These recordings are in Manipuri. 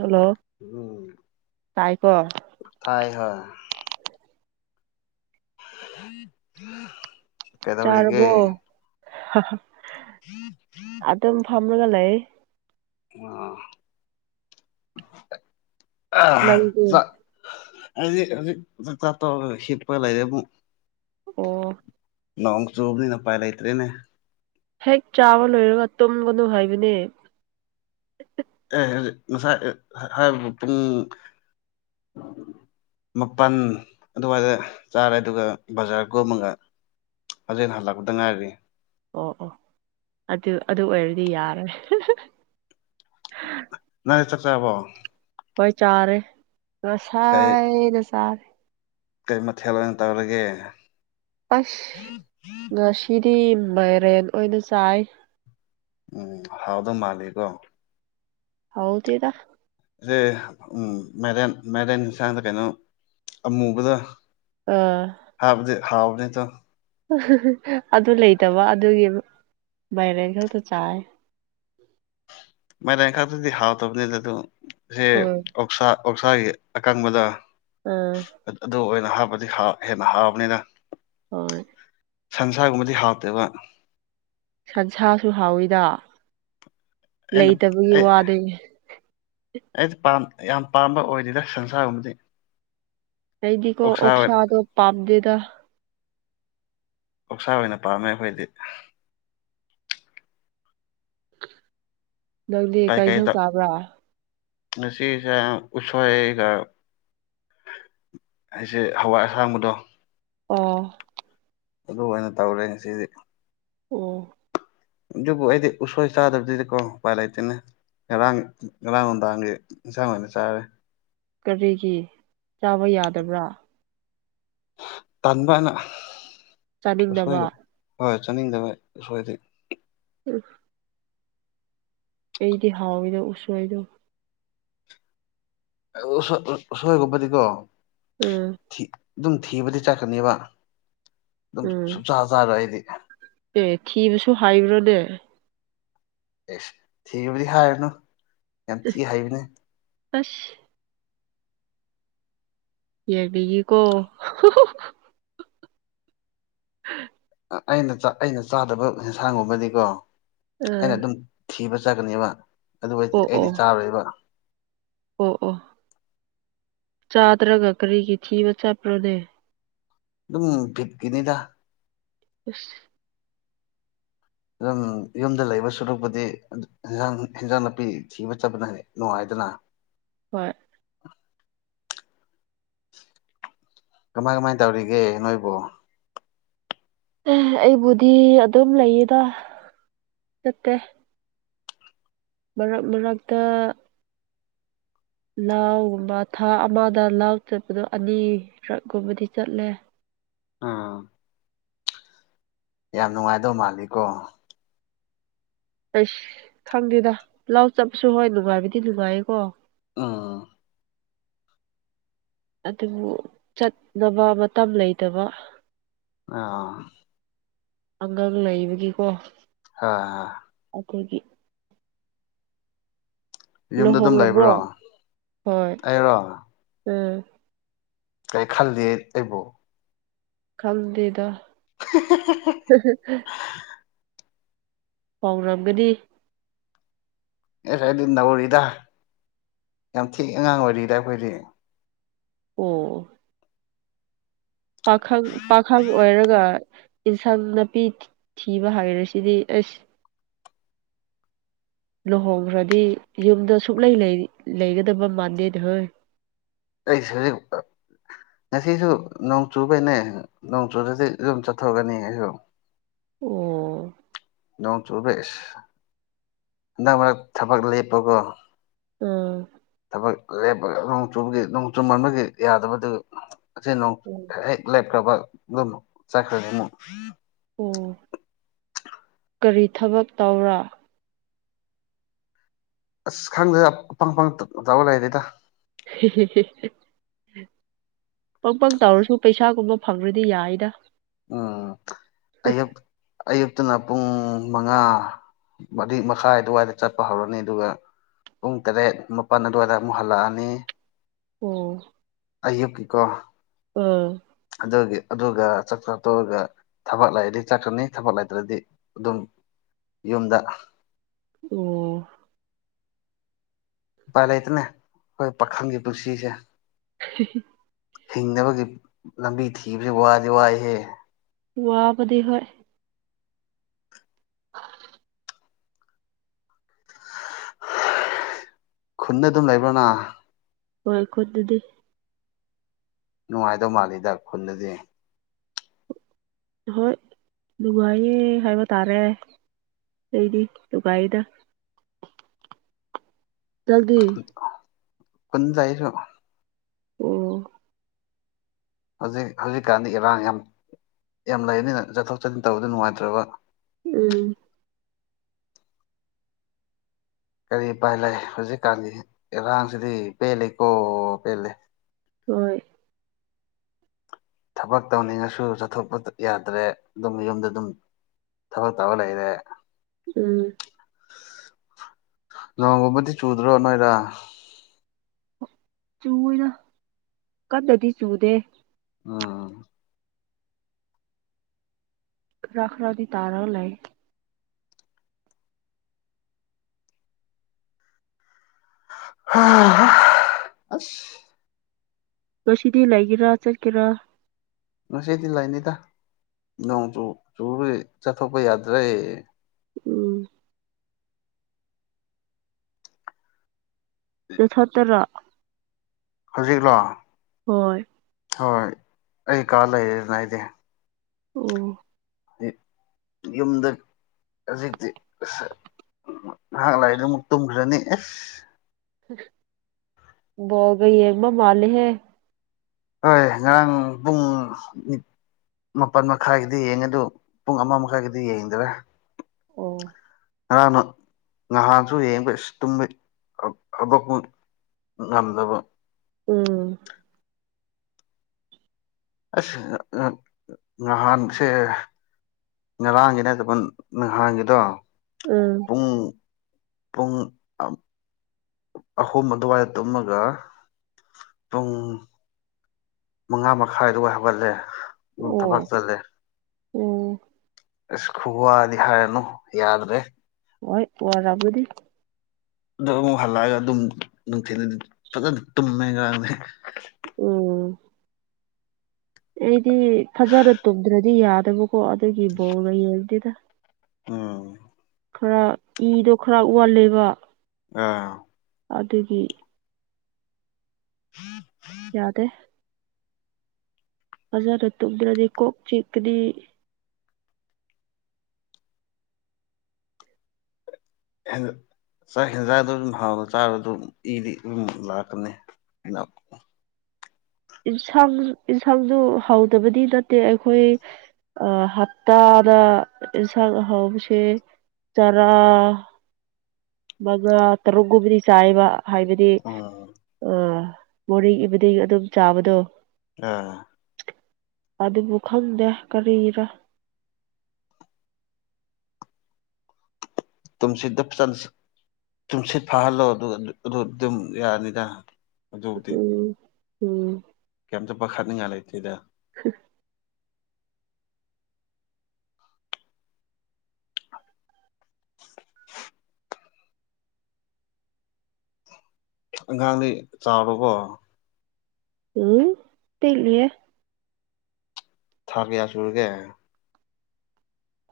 ꯍꯜꯂꯣ ꯎꯝ ꯇꯥꯏꯀꯣ ꯇꯥꯏ ꯍꯣꯏ ꯀꯩꯗꯧꯔꯤꯒꯦ ꯍꯥ ꯍꯥ [unintelligible] ꯐꯝꯔꯒ ꯂꯩ ꯋꯥ ꯅꯪꯗꯤ ꯑꯩꯗꯤ ꯍꯧꯖꯤꯛ ꯆꯥꯛꯆꯥ ꯇꯣꯛꯑꯒ ꯍꯤꯞꯄ ꯂꯩꯔꯦ ꯃꯨꯛ ꯑꯣ ꯅꯣꯡ ꯆꯨꯕꯅꯤꯅ ꯎꯄꯥꯏ ꯂꯩꯇ꯭ꯔꯦꯅꯦ ꯍꯦꯛ ꯆꯥꯕ ꯂꯣꯏꯔꯒ ꯇꯨꯝꯒꯅꯨ ꯍꯥꯏꯕꯅꯦ ꯑꯦ ꯉꯁꯥꯏ ꯍꯥꯏꯕꯕꯨ ꯄꯨꯡ [inaudible] ꯃꯥꯄꯟ ꯑꯗꯨꯋꯥꯏꯗ ꯆꯥꯔꯦ ꯑꯗꯨꯒ ꯕꯖꯥꯔ ꯀꯨꯝꯃꯒ ꯍꯧꯖꯤꯛ ꯍꯜꯂꯛꯄꯗ ꯉꯥꯏꯔꯤ ꯑꯣ ꯑꯣ ꯑꯗꯨ ꯑꯗꯨ ꯑꯣꯏꯔꯗꯤ ꯌꯥꯔꯦ ꯅꯣꯏ ꯆꯥꯛ ꯆꯥꯔꯕꯣ ꯍꯣꯏ ꯆꯥꯔꯦ ꯀꯩ ꯉꯁꯥꯏꯅ ꯆꯥꯔꯦ ꯀꯩ ꯃꯊꯦꯜ ꯑꯣꯏꯅ ꯇꯧꯔꯒꯦ ꯑꯁ ꯉꯁꯤꯗꯤ ꯃꯥꯏꯔꯦꯟ ꯑꯣꯏꯅ ꯆꯥꯏ ꯎꯝ ꯍꯥꯎꯗꯧ ꯃꯥꯜꯂꯤꯀꯣ ꯍꯥꯎꯗꯦꯗ ꯁꯦ ꯎꯝ ꯃꯥꯢꯔꯦꯟ ꯃꯥꯢꯔꯦꯟ ꯌꯦꯟꯁꯥꯡꯗ ꯀꯩꯅꯣ ꯑꯃꯨꯕꯗꯣ ꯑꯥ ꯍꯥꯎꯕꯅꯦ ꯑꯇꯣ ꯑꯗꯨ ꯂꯩꯇꯕ ꯑꯗꯨꯒꯤ ꯃꯥꯏꯔꯦꯟ ꯈꯛꯇ ꯆꯥꯏ [inaudible] ꯃꯥꯏꯔꯦꯟ ꯈꯛꯇꯗꯤ ꯍꯥꯎꯇꯕꯅꯤꯗ ꯑꯗꯨ ꯁꯦ ꯍꯣꯏ ꯑꯣꯛꯁꯥ ꯑꯣꯛꯁꯥꯒꯤ ꯑꯀꯪꯕꯗꯣ ꯑꯥ ꯑꯗꯨ ꯑꯣꯏꯅ ꯍꯥꯞꯄꯗꯤ ꯍꯦꯟꯅ ꯍꯥꯎꯕꯅꯤꯗ ꯍꯣꯏ ꯁꯟꯁꯥꯒꯨꯝꯕꯗꯤ ꯍꯥꯎꯇꯦꯕ ꯁꯟꯁꯥꯁꯨ ꯍꯥꯎꯋꯤꯗ ꯑꯩꯅ ꯂꯩꯇꯕꯒꯤ ꯑꯩ ꯋꯥꯅꯤ ꯑꯩꯗꯤ ꯄꯥꯝ ꯌꯥꯝ ꯄꯥꯝꯕ ꯑꯣꯏꯗꯦꯗ ꯁꯟꯁꯥꯒꯨꯝꯕꯗꯤ ꯑꯩꯗꯤꯀꯣ ꯑꯣꯛꯁꯥ ꯑꯣꯛꯁꯥꯗꯣ ꯄꯥꯝꯗꯦꯗ ꯑꯣꯛꯁꯥ ꯑꯣꯏꯅ ꯄꯥꯝꯃꯦ ꯑꯈꯣꯏꯗꯤ ꯅꯪꯗꯤ ꯀꯩ ꯏꯟꯁꯥꯡ ꯆꯥꯕ꯭ꯔꯥ ꯉꯁꯤꯁꯦ ꯎꯁꯣꯢꯒ ꯑꯩꯁꯦ ꯍꯋꯥꯏ ꯑꯁꯥꯡꯕꯗꯣ ꯑꯣ ꯑꯗꯨ ꯑꯣꯏꯅ ꯇꯧꯔꯦ ꯉꯁꯤꯗꯤ ꯑꯣ ꯑꯗꯨꯕꯨ ꯑꯩꯗꯤ ꯎꯁꯣꯏ ꯆꯥꯗꯕꯅꯤꯅ ꯀꯣ ꯎꯄꯥꯏ ꯂꯩꯇꯦꯅꯦ ꯉꯔꯥꯡ ꯉꯔꯥꯡ ꯅꯨꯡꯗꯥꯡꯒꯤ ꯏꯟꯁꯥꯡ ꯑꯣꯏꯅ ꯆꯥꯔꯦ ꯀꯔꯤꯒꯤ ꯆꯥꯕ ꯌꯥꯗꯕ꯭ꯔꯥ ꯇꯟꯕꯅ ꯆꯥꯅꯤꯡꯗꯕ ꯍꯣꯏ ꯆꯥꯅꯤꯡꯗꯕ ꯎꯁꯣꯏꯗꯤ [inaudible] ꯑꯩꯗꯤ ꯍꯥꯎꯋꯤꯗ ꯎꯁꯣꯏꯗꯣ ꯑ ꯎꯁꯣꯏ ꯎꯁꯣꯏꯒꯨꯝꯕꯗꯤꯀꯣ ꯎꯝ ꯊꯤ ꯑꯗꯨꯝ ꯊꯤꯕꯗꯤ ꯆꯠꯀꯅꯦꯕ ꯑꯗꯨꯝ ꯎꯝ ꯁꯨꯡꯆꯥꯥ ꯆꯥꯔꯣꯏ ꯑꯩꯗꯤ ꯑꯦ ꯊꯤꯕꯁꯨ ꯍꯥꯏꯕ꯭ꯔꯅꯦ ꯑꯦꯁ ꯊꯤꯕꯗꯤ ꯍꯥꯏꯔꯨꯅꯨ ꯌꯥꯝ ꯊꯤ ꯍꯩꯕꯅꯦ ꯑꯁ ꯌꯦꯡꯅꯤꯉꯤꯀꯣ [inaudible] ꯑꯩꯅ ꯆꯥ ꯑꯩꯅ ꯆꯥꯗꯕ ꯌꯦꯟꯁꯥꯡꯒꯨꯝꯕꯗꯤꯀꯣ ꯑꯥ ꯑꯩꯅ ꯑꯗꯨꯝ ꯊꯤꯕ ꯆꯠꯀꯅꯦꯕ ꯑꯗꯨ ꯑꯩ ꯑꯣ ꯑꯣ ꯑꯩꯗꯤ ꯆꯥꯔꯣꯏꯕ ꯑꯣ ꯑꯣ ꯆꯥꯗ꯭ꯔꯒ ꯀꯔꯤꯒꯤ ꯊꯤꯕ ꯆꯠꯄ꯭ꯔꯥꯅꯦ ꯑꯗꯨꯝ ꯕꯤꯠꯀꯤꯅꯤꯗ ꯑꯁ ꯑꯗꯨꯝ ꯌꯨꯝꯗ ꯂꯩꯕ ꯁꯨꯔꯨꯛꯄꯨꯗꯤ ꯏꯟꯖꯥꯡ ꯏꯟꯖꯥꯡ ꯅꯥꯄꯤ ꯊꯤꯕ ꯆꯠꯄꯅ ꯍꯦꯟꯅ ꯅꯨꯡꯉꯥꯏ ꯗꯅꯥ ꯍꯣꯏ ꯀꯃꯥꯏ ꯀꯃꯥꯏ ꯇꯧꯔꯤꯒꯦ ꯅꯣꯏꯕꯨ ꯑꯦ ꯑꯩꯕꯨꯗꯤ ꯑꯗꯨꯝ ꯂꯩꯌꯦꯗ ꯆꯠꯇꯦ ꯃꯔꯛ ꯃꯔꯛꯇ ꯂꯥꯎꯒꯨꯝꯕ ꯊꯥ ꯑꯃꯗ ꯂꯥꯎ ꯆꯠꯄꯗꯣ ꯑꯅꯤꯔꯛ꫰ꯀꯨꯝꯕꯗꯤ ꯆꯠꯂꯦ ꯑꯥ ꯌꯥꯝ ꯅꯨꯡꯉꯥꯏꯗꯧ ꯃꯥꯜꯂꯤꯀꯣ ꯑꯩꯁ ꯈꯪꯗꯦꯗ ꯂꯥꯎ ꯆꯠꯄꯁꯨ ꯍꯣꯏ ꯅꯨꯡꯉꯥꯏꯕꯗꯤ ꯅꯨꯡꯉꯥꯏꯌꯦꯀꯣ ꯑꯥ ꯑꯗꯨꯕꯨ ꯆꯠꯅꯕ ꯃꯇꯝ ꯂꯩꯇꯕ ꯑꯥ ꯑꯉꯥꯡ ꯂꯩꯕꯒꯤꯀꯣ [unintelligible] ꯈꯣꯏꯒꯤ ꯌꯨꯝꯗ ꯑꯗꯨꯝ ꯂꯨꯍꯣꯡꯉꯕ꯭ꯔꯣ ꯂꯩꯕ꯭ꯔꯣ ꯍꯣꯏ ꯑꯩꯔꯣ ꯎꯝ ꯀꯩ ꯈꯜꯂꯤ ꯑꯩꯕꯨ ꯈꯪꯗꯦꯗ [unintelligible] ꯄꯥꯎꯔꯝꯒꯅꯤ ꯑꯦꯔ ꯑꯗꯨ ꯅꯧꯔꯤꯗ ꯌꯥꯝ ꯊꯤ ꯑꯉꯥꯡ ꯑꯣꯏꯔꯤꯗ ꯑꯩꯈꯣꯏꯗꯩ ꯑꯣ ꯄꯥꯈꯪ ꯄꯥꯈꯪ ꯑꯣꯏꯔꯒ ꯏꯟꯁꯥꯡ ꯅꯥꯄꯤ ꯊꯤꯕ ꯍꯥꯏꯔꯁꯤꯗꯤ ꯑꯩꯁ ꯂꯨꯍꯣꯡꯈ꯭ꯔꯗꯤ ꯌꯨꯝꯗ ꯁꯨꯛꯂꯩ ꯂꯩ ꯂꯩꯒꯗꯕ ꯃꯥꯟꯗꯦꯗꯍꯩ ꯑꯩꯁ ꯍꯖꯤꯛ ꯉꯁꯤꯁꯨ ꯅꯣꯡꯆꯨꯕꯩꯅꯦ ꯅꯣꯡꯆꯨꯗꯗꯤ ꯑꯗꯨꯝ ꯆꯠꯊꯒꯅꯤ ꯑꯩꯁꯨ ꯑꯣ ꯅꯣꯡ ꯆꯨꯕꯔ ꯑ꯭ꯁ ꯍꯟꯗꯛ ꯃꯔꯛ ꯊꯕꯛ ꯂꯦꯞꯄꯕꯣ ꯑꯥ ꯊꯕꯛ ꯂꯦꯞꯄꯒ ꯅꯣꯡ ꯆꯨꯕꯒꯤ ꯅꯣꯡ ꯆꯨꯃꯟꯕꯒꯤ ꯌꯥꯗꯕꯗꯨ ꯑꯁꯦ ꯅꯣꯡ ꯑꯣ ꯍꯦꯛ ꯂꯦꯞꯈ꯭ꯔꯕ ꯑꯗꯨꯝ ꯆꯠꯈ꯭ꯔꯒ ꯑꯣ ꯀꯔꯤ ꯊꯕꯛ ꯇꯧꯔꯥ ꯑꯁ ꯈꯪꯗꯦ ꯑꯐꯪ ꯑꯐꯪꯪ ꯇꯧ ꯂꯩꯔꯦꯗ ꯍꯤ ꯍꯤ ꯍꯤ ꯍꯤ ꯐꯪꯐꯪ ꯇꯧꯔꯁꯨ ꯄꯩꯁꯥꯒꯨꯝꯕ ꯐꯪꯔꯗꯤ ꯌꯥꯏꯗ ꯑꯥ ꯑꯌꯨꯛ ꯑꯌꯨꯛ ꯇꯨꯅ ꯄꯨꯡ ꯃꯉꯥ ꯃꯔꯤ ꯃꯈꯥꯏ ꯑꯗꯨꯋꯥꯏꯗ ꯆꯠꯄ ꯍꯧꯔꯅꯤ ꯑꯗꯨꯒ ꯄꯨꯡ ꯇꯔꯦꯠ ꯃꯥꯄꯟ ꯑꯗꯨꯋꯥꯏꯗ ꯑꯃꯨꯛ ꯍꯜꯂꯛꯑꯅꯤ ꯑꯣ ꯑꯌꯨꯛꯀꯤꯀꯣ ꯑꯝ ꯑꯗꯨꯒꯤ ꯑꯗꯨꯒ ꯆꯥꯛ ꯆꯥ ꯇꯣꯛꯑꯒ ꯊꯕꯛ ꯂꯩꯔꯗꯤ ꯆꯠꯀꯅꯤ ꯊꯕꯛ ꯂꯩꯇ꯭ꯔꯗꯤ ꯑꯗꯨꯝ ꯌꯨꯝꯗ ꯑꯣ ꯎꯄꯥꯏ ꯂꯩꯇꯅꯦ ꯑꯩꯈꯣꯏ ꯄꯥꯈꯪꯒꯤ ꯄꯨꯟꯁꯤꯁꯦ [unintelligible] ꯍꯤꯡꯅꯕꯒꯤ ꯂꯝꯕꯤ ꯊꯤꯕꯁꯦ ꯋꯥꯗꯤ ꯋꯥꯏꯍꯦ ꯋꯥꯕꯅꯤ ꯍꯣꯏ ꯈꯨꯟꯗ ꯑꯗꯨꯝ ꯂꯩꯕ꯭ꯔ ꯅꯪ ꯍꯣꯏ ꯈꯨꯟꯗꯨꯗꯤ ꯅꯨꯡꯉꯥꯏꯗꯧ ꯃꯥꯜꯂꯤꯗ ꯈꯨꯟꯗꯗꯤ ꯍꯣꯏ ꯅꯨꯡꯉꯥꯏꯌꯦ ꯍꯥꯏꯕ ꯇꯥꯔꯦ ꯑꯩꯗꯤ ꯅꯨꯡꯉꯥꯏꯗ ꯅꯪꯗꯤ ꯈꯨꯟꯗ ꯑꯩꯁꯨ ꯑꯣ ꯍꯧꯖꯤꯛ ꯍꯧꯖꯤꯛꯀꯥꯟꯗꯤ ꯏꯔꯥꯡ ꯌꯥꯝ ꯌꯥꯝ ꯂꯩꯌꯦꯅ ꯆꯠꯊꯣꯛ ꯆꯠꯁꯤꯟ ꯇꯧꯕꯗ ꯅꯨꯡꯉꯥꯏꯇ꯭ꯔꯕ ꯎꯝ ꯀꯔꯤ ꯎꯄꯥꯏ ꯂꯩ ꯍꯧꯖꯤꯛꯀꯥꯟꯗꯤ ꯏꯔꯥꯡꯁꯤꯗꯤ ꯄꯦꯜꯂꯦꯀꯣ ꯄꯦꯜꯂꯦ ꯍꯣꯏ ꯊꯕꯛ ꯇꯧꯅꯤꯡꯉꯁꯨ ꯆꯠꯊꯣꯛꯄ ꯌꯥꯗ꯭ꯔꯦ ꯑꯗꯨꯝ ꯌꯨꯝꯗ ꯑꯗꯨꯝ ꯊꯕꯛ ꯇꯧꯔ ꯂꯩꯔꯦ ꯎꯝ ꯅꯣꯡꯒꯨꯝꯕꯗꯤ ꯆꯨꯗ꯭ꯔꯣ ꯅꯣꯏꯗ ꯆꯨꯋꯦꯗ ꯀꯟꯅꯗꯤ ꯆꯨꯗꯦ ꯑꯥ ꯈꯔ ꯈꯔꯗꯤ ꯇꯔꯥ ꯂꯩ ꯍꯥ ꯍꯥ ꯑꯁ ꯉꯁꯤꯗꯤ ꯂꯩꯒꯦꯔ ꯆꯠꯀꯦꯔ ꯉꯁꯤꯗꯤ ꯂꯩꯅꯤꯗ ꯅꯣꯡꯁꯨ ꯆꯨꯔꯦ ꯆꯠꯊꯣꯛꯄ ꯌꯥꯗ꯭ꯔꯦ ꯎꯝ ꯅꯊꯟꯇꯔ ꯍꯧꯖꯤꯛꯂꯣ ꯍꯣꯏ ꯍꯣꯏ ꯑꯩ ꯀꯥ ꯂꯩꯌꯦꯅ ꯑꯩꯗꯤ ꯑꯣ ꯌꯨꯝꯗ ꯍꯧꯖꯤꯛꯇꯤ ꯑꯁ ꯉꯥꯏꯍꯥꯛ ꯂꯩꯔꯒ ꯑꯃꯨꯛ ꯇꯨꯝꯈ꯭ꯔꯅꯤ ꯑꯁ ꯑꯁ ꯕꯣꯜꯒ ꯌꯦꯡꯕ ꯃꯥꯜꯂꯦꯍꯦ ꯍꯣꯏ ꯉꯔꯥꯡ ꯄꯨꯡ ꯅꯤ ꯃꯥꯄꯜ ꯃꯈꯥꯏꯒꯤꯗꯤ ꯌꯦꯡꯉꯦ ꯑꯗꯨ ꯄꯨꯡ ꯑꯃ ꯃꯈꯥꯏꯒꯤꯗꯤ ꯌꯦꯡꯗꯔꯦ ꯑꯣ ꯉꯔꯥꯡꯅ ꯅꯍꯥꯟꯁꯨ ꯌꯦꯡꯕ ꯏꯁ ꯇꯨꯝꯃꯤ ꯍꯧꯒꯠꯄꯨ ꯉꯝꯗꯕ ꯎꯝ ꯑꯁ ꯉꯍꯥꯟꯁꯦ ꯉꯔꯥꯡꯒꯤ ꯅꯠꯗꯕ ꯅꯍꯥꯟꯒꯤꯗꯣ ꯎꯝ ꯄꯨꯡ ꯄꯨꯡ ꯑ ꯑꯍꯨꯝ ꯑꯗꯨꯋꯥꯏꯗ ꯇꯨꯝꯃꯒ ꯄꯨꯡ ꯃꯉꯥ ꯃꯈꯥꯏ ꯑꯗꯨꯋꯥꯢ ꯍꯥꯒꯠꯂꯦ ꯑꯗꯨꯝ ꯑꯣ ꯊꯕꯛ ꯆꯠꯂꯦ ꯎꯝ ꯑꯁ ꯈꯨꯋꯥꯗꯤ ꯍꯥꯏꯔꯅꯨ ꯌꯥꯗ꯭ꯔꯦ ꯍꯣꯏ ꯋꯥꯔꯝꯒꯅꯤ ꯑꯗꯨ ꯑꯃꯨꯛ ꯍꯜꯂꯛꯑꯒ ꯑꯗꯨꯝ ꯅꯨꯡꯊꯤꯜ ꯐꯖꯅ ꯇꯨꯝꯃꯦ ꯉꯔꯥꯡꯗꯤ ꯎꯝ ꯑꯩꯗꯤ ꯐꯖꯅ ꯇꯨꯝꯗ꯭ꯔꯗꯤ ꯌꯥꯗꯕꯀꯣ ꯑꯗꯨꯒꯤ ꯕꯣꯜꯒ ꯌꯦꯡꯗꯦꯗ ꯑꯥ ꯈꯔ ꯏꯗꯣ ꯈꯔ ꯋꯥꯠꯂꯦꯕ ꯑꯥ ꯑꯗꯨꯒꯤ [inaudible] ꯌꯥꯗꯦ ꯐꯖꯥꯅ ꯇꯨꯗ꯭ꯔꯗꯤ ꯀꯣꯛ ꯆꯤꯛꯀꯅꯤ ꯍꯦ ꯆꯥꯛ ꯍꯦꯟꯖꯥꯡꯗꯨ ꯑꯗꯨꯝ ꯍꯥꯎꯅ ꯆꯥꯔꯁꯨ ꯏꯗꯤ ꯑꯗꯨꯝ ꯂꯥꯛꯀꯅꯤ ꯏꯟꯁꯥꯡ ꯌꯦꯟꯁꯥꯡꯗꯨ ꯍꯥꯎꯗꯕꯗꯤ ꯅꯠꯇꯦ ꯑꯩꯈꯣꯏ ꯑꯥ ꯍꯞꯇꯥ ꯏꯟꯁꯥꯡ ꯑꯍꯥꯎꯕꯁꯦ ꯆꯔꯥ ꯃꯉꯥ ꯇꯔꯨꯛꯒꯨꯝꯕꯗꯤ ꯆꯥꯏꯕ ꯍꯥꯏꯕꯗꯤ ꯎꯝ ꯑ ꯃꯣꯔꯅꯤꯡ ꯏꯕꯤꯅꯤꯡ ꯑꯗꯨꯝ ꯆꯥꯕꯗꯣ ꯑꯥ ꯑꯗꯨꯕꯨ ꯈꯪꯗꯦ ꯀꯔꯤꯔ ꯇꯨꯝꯁꯤꯗ ꯐꯖꯟ ꯇꯨꯝꯁꯤꯠ ꯐꯥꯍꯜꯂꯣ ꯑꯗꯨ ꯑꯗꯨ ꯑꯗꯨꯝ ꯌꯥꯔꯅꯤꯗ ꯑꯗꯨꯕꯨꯗꯤ ꯎꯝ ꯎꯝ ꯀꯩꯝꯇ ꯄꯥꯈꯠꯅꯤꯡꯉꯥꯏ ꯂꯩꯇꯦꯗ ꯑꯝ [inaudible] ꯑꯉꯥꯡꯗꯤ ꯆꯥꯎꯔꯕꯣ ꯎꯝ ꯄꯤꯛꯂꯤꯌꯦ ꯊꯥ ꯀꯌꯥ ꯁꯨꯨꯔꯒꯦ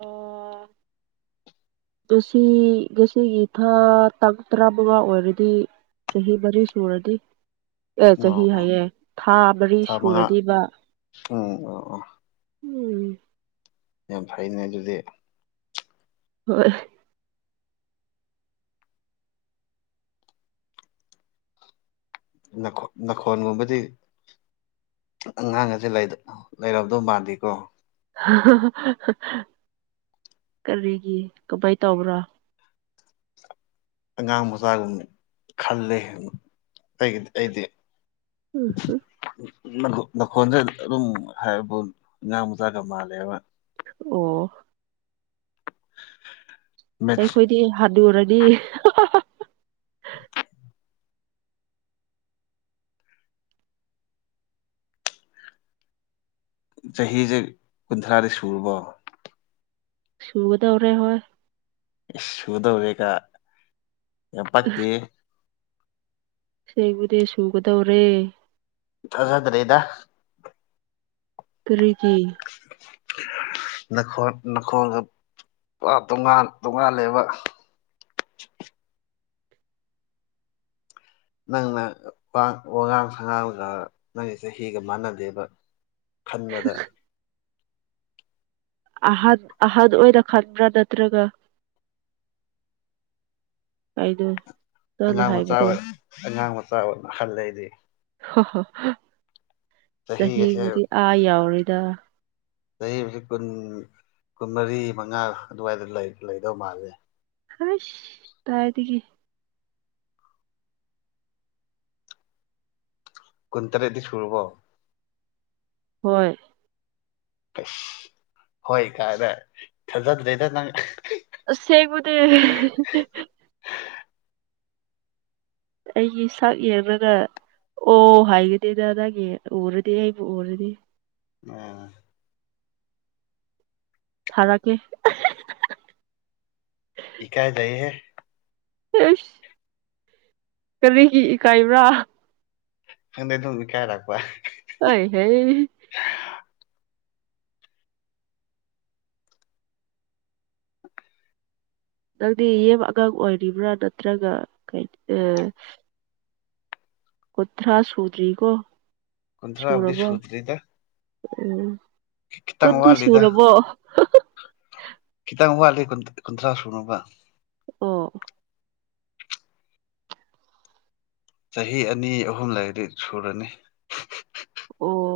ꯑꯣ ꯉꯁꯤ ꯉꯁꯤꯒꯤ ꯊꯥ ꯇꯥꯡ ꯇꯔꯥꯃꯉꯥ ꯑꯣꯏꯔꯗꯤ ꯆꯍꯤ ꯃꯔꯤ ꯁꯨꯔꯅꯤ ꯑꯦ ꯑꯣ ꯆꯍꯤ ꯑꯣ ꯍꯥꯏꯌꯦ ꯊꯥ ꯃꯔꯤ ꯁꯨꯔꯅꯤꯕ ꯑꯣ ꯑꯣ ꯑꯣ ꯎꯝ ꯌꯥꯝ ꯐꯩꯅꯦ ꯑꯗꯨꯗꯤ ꯍꯣꯢ ꯅ ꯅꯈꯣꯟꯒꯨꯕꯗꯤ ꯑꯉꯥꯡ ꯑꯁꯦ ꯂꯩꯗ ꯂꯩꯔꯝꯗꯧ ꯃꯥꯥꯟꯗꯦꯀꯣ ꯀꯔꯤꯒꯤ ꯀꯃꯥꯏ ꯇꯧꯕ꯭ꯔꯥ ꯑꯉꯥꯡ ꯃꯆꯥꯒꯨꯝ ꯈꯜꯂꯦ ꯑꯩꯒꯤꯗꯤ ꯑꯩꯗꯤ ꯎꯝ ꯍꯝ ꯅꯈꯣꯟ ꯅꯈꯣꯟꯗ ꯑꯗꯨꯝ ꯍꯥꯏꯕꯛ ꯑꯉꯥꯡ ꯃꯆꯥꯒ ꯃꯥꯜꯂꯦꯕ ꯑꯣ [unintelligible] ꯑꯩꯈꯣꯏꯗꯤ ꯍꯥꯅꯨꯔꯅꯤ [unintelligible] ꯆꯍꯤꯁꯦ ꯀꯨꯟꯊ꯭ꯔꯥꯗꯤ ꯁꯨꯨꯔꯕꯣ ꯁꯨꯒꯗꯧꯔꯦ ꯍꯣꯏ ꯁꯨꯗꯧꯔꯦꯀ ꯌꯥꯝ ꯄꯛꯇꯦ ꯁꯦꯡꯕꯗꯤ ꯁꯨꯒꯗꯧꯔꯦ ꯊꯥꯖꯗ꯭ꯔꯦꯗ ꯀꯔꯤꯒꯤ ꯅꯈꯣꯜ ꯅꯈꯣꯜꯒ ꯇꯣꯉꯥꯟ ꯇꯣꯉꯥꯜꯂꯦꯕ [inaudible] ꯅꯪꯅ ꯄꯥ ꯋꯉꯥꯡ ꯁꯉꯥꯡꯒ ꯅꯪꯒꯤ ꯆꯍꯤꯒ ꯃꯥꯟꯅꯗꯦꯕ ꯈꯟꯕꯗ ꯑꯍꯟ ꯑꯍꯟ ꯑꯣꯏꯅ ꯈꯟꯕ꯭ꯔꯥ ꯅꯠꯇ꯭ꯔꯒ ꯀꯩꯅꯣ ꯅꯪꯅ ꯑꯉꯥꯡ ꯃꯆꯥ ꯍꯥꯏꯕꯗꯣ ꯑꯣꯏ ꯑꯉꯥꯡ ꯃꯆꯥ ꯑꯣ ꯍꯜꯂꯦ ꯑꯩꯗꯤ ꯍꯣ ꯍꯣ ꯆꯍꯤꯒꯁꯦ ꯆꯍꯤꯕꯨꯗꯤ ꯑꯥ ꯌꯥꯎꯔꯦꯗ ꯆꯍꯤꯕꯨꯗꯤ ꯀꯨꯟ ꯀꯨꯟꯃꯔꯤ ꯃꯉꯥ ꯑꯗꯨꯋꯥꯏꯗ ꯂꯩ ꯂꯩꯗꯧ ꯃꯥꯜꯂꯦ ꯍꯩꯁ ꯇꯥꯏꯗꯒꯤ ꯀꯨꯟꯇꯔꯦꯠꯇꯤ ꯁꯨꯔꯕꯣ ꯍꯣꯏ ꯑ꯭ꯁ ꯍꯣꯏ ꯀꯥꯏꯅ ꯊꯥꯖꯗ꯭ꯔꯦꯗ ꯅꯪ ꯑꯁꯦꯡꯕꯅꯦ ꯑꯩꯒꯤ ꯁꯥꯛ ꯌꯦꯡꯔꯒ ꯑꯣ ꯍꯥꯏꯒꯅꯤꯗ ꯅꯪꯒꯤ ꯎꯔꯗꯤ ꯑꯩꯕꯨ ꯎꯔꯗꯤ ꯑꯝ ꯊꯔꯥꯛꯀꯦ ꯏꯀꯥꯏꯖꯩꯍꯦ ꯏꯁ ꯀꯔꯤꯒꯤ ꯏꯀꯥꯏꯕ꯭ꯔꯥ ꯍꯟꯗꯦ ꯗꯨꯝ ꯏꯀꯥꯏꯔꯛꯄ ꯑꯩꯍꯦ ꯅꯪꯗꯤ ꯌꯦꯝ ꯑꯉꯥꯡ ꯑꯣꯏꯔꯤꯕ꯭ꯔꯥ ꯅꯠꯇ꯭ꯔꯒ ꯀꯩ ꯑ ꯀꯨꯟꯊ꯭ꯔꯥ ꯁꯨꯗ꯭ꯔꯤꯀꯣ ꯀꯨꯟꯊ꯭ꯔꯥꯕꯨꯗꯤ ꯁꯨꯔꯕꯣ ꯁꯨꯗ꯭ꯔꯤꯗ ꯎꯝ ꯈꯤꯇꯪ ꯀꯨꯟꯗꯤ ꯋꯥꯠꯂꯤꯗ ꯁꯨꯔꯕꯣ ꯈꯤꯇꯪ ꯋꯥꯠꯂꯤ ꯀꯨꯟ ꯀꯨꯟꯊ꯭ꯔꯥ ꯁꯨꯅꯕ ꯑꯣꯑꯣ ꯆꯍꯤ ꯑꯅꯤ ꯑꯍꯨꯝ ꯂꯩꯔꯗꯤ ꯁꯨꯔꯅꯤ ꯑꯣ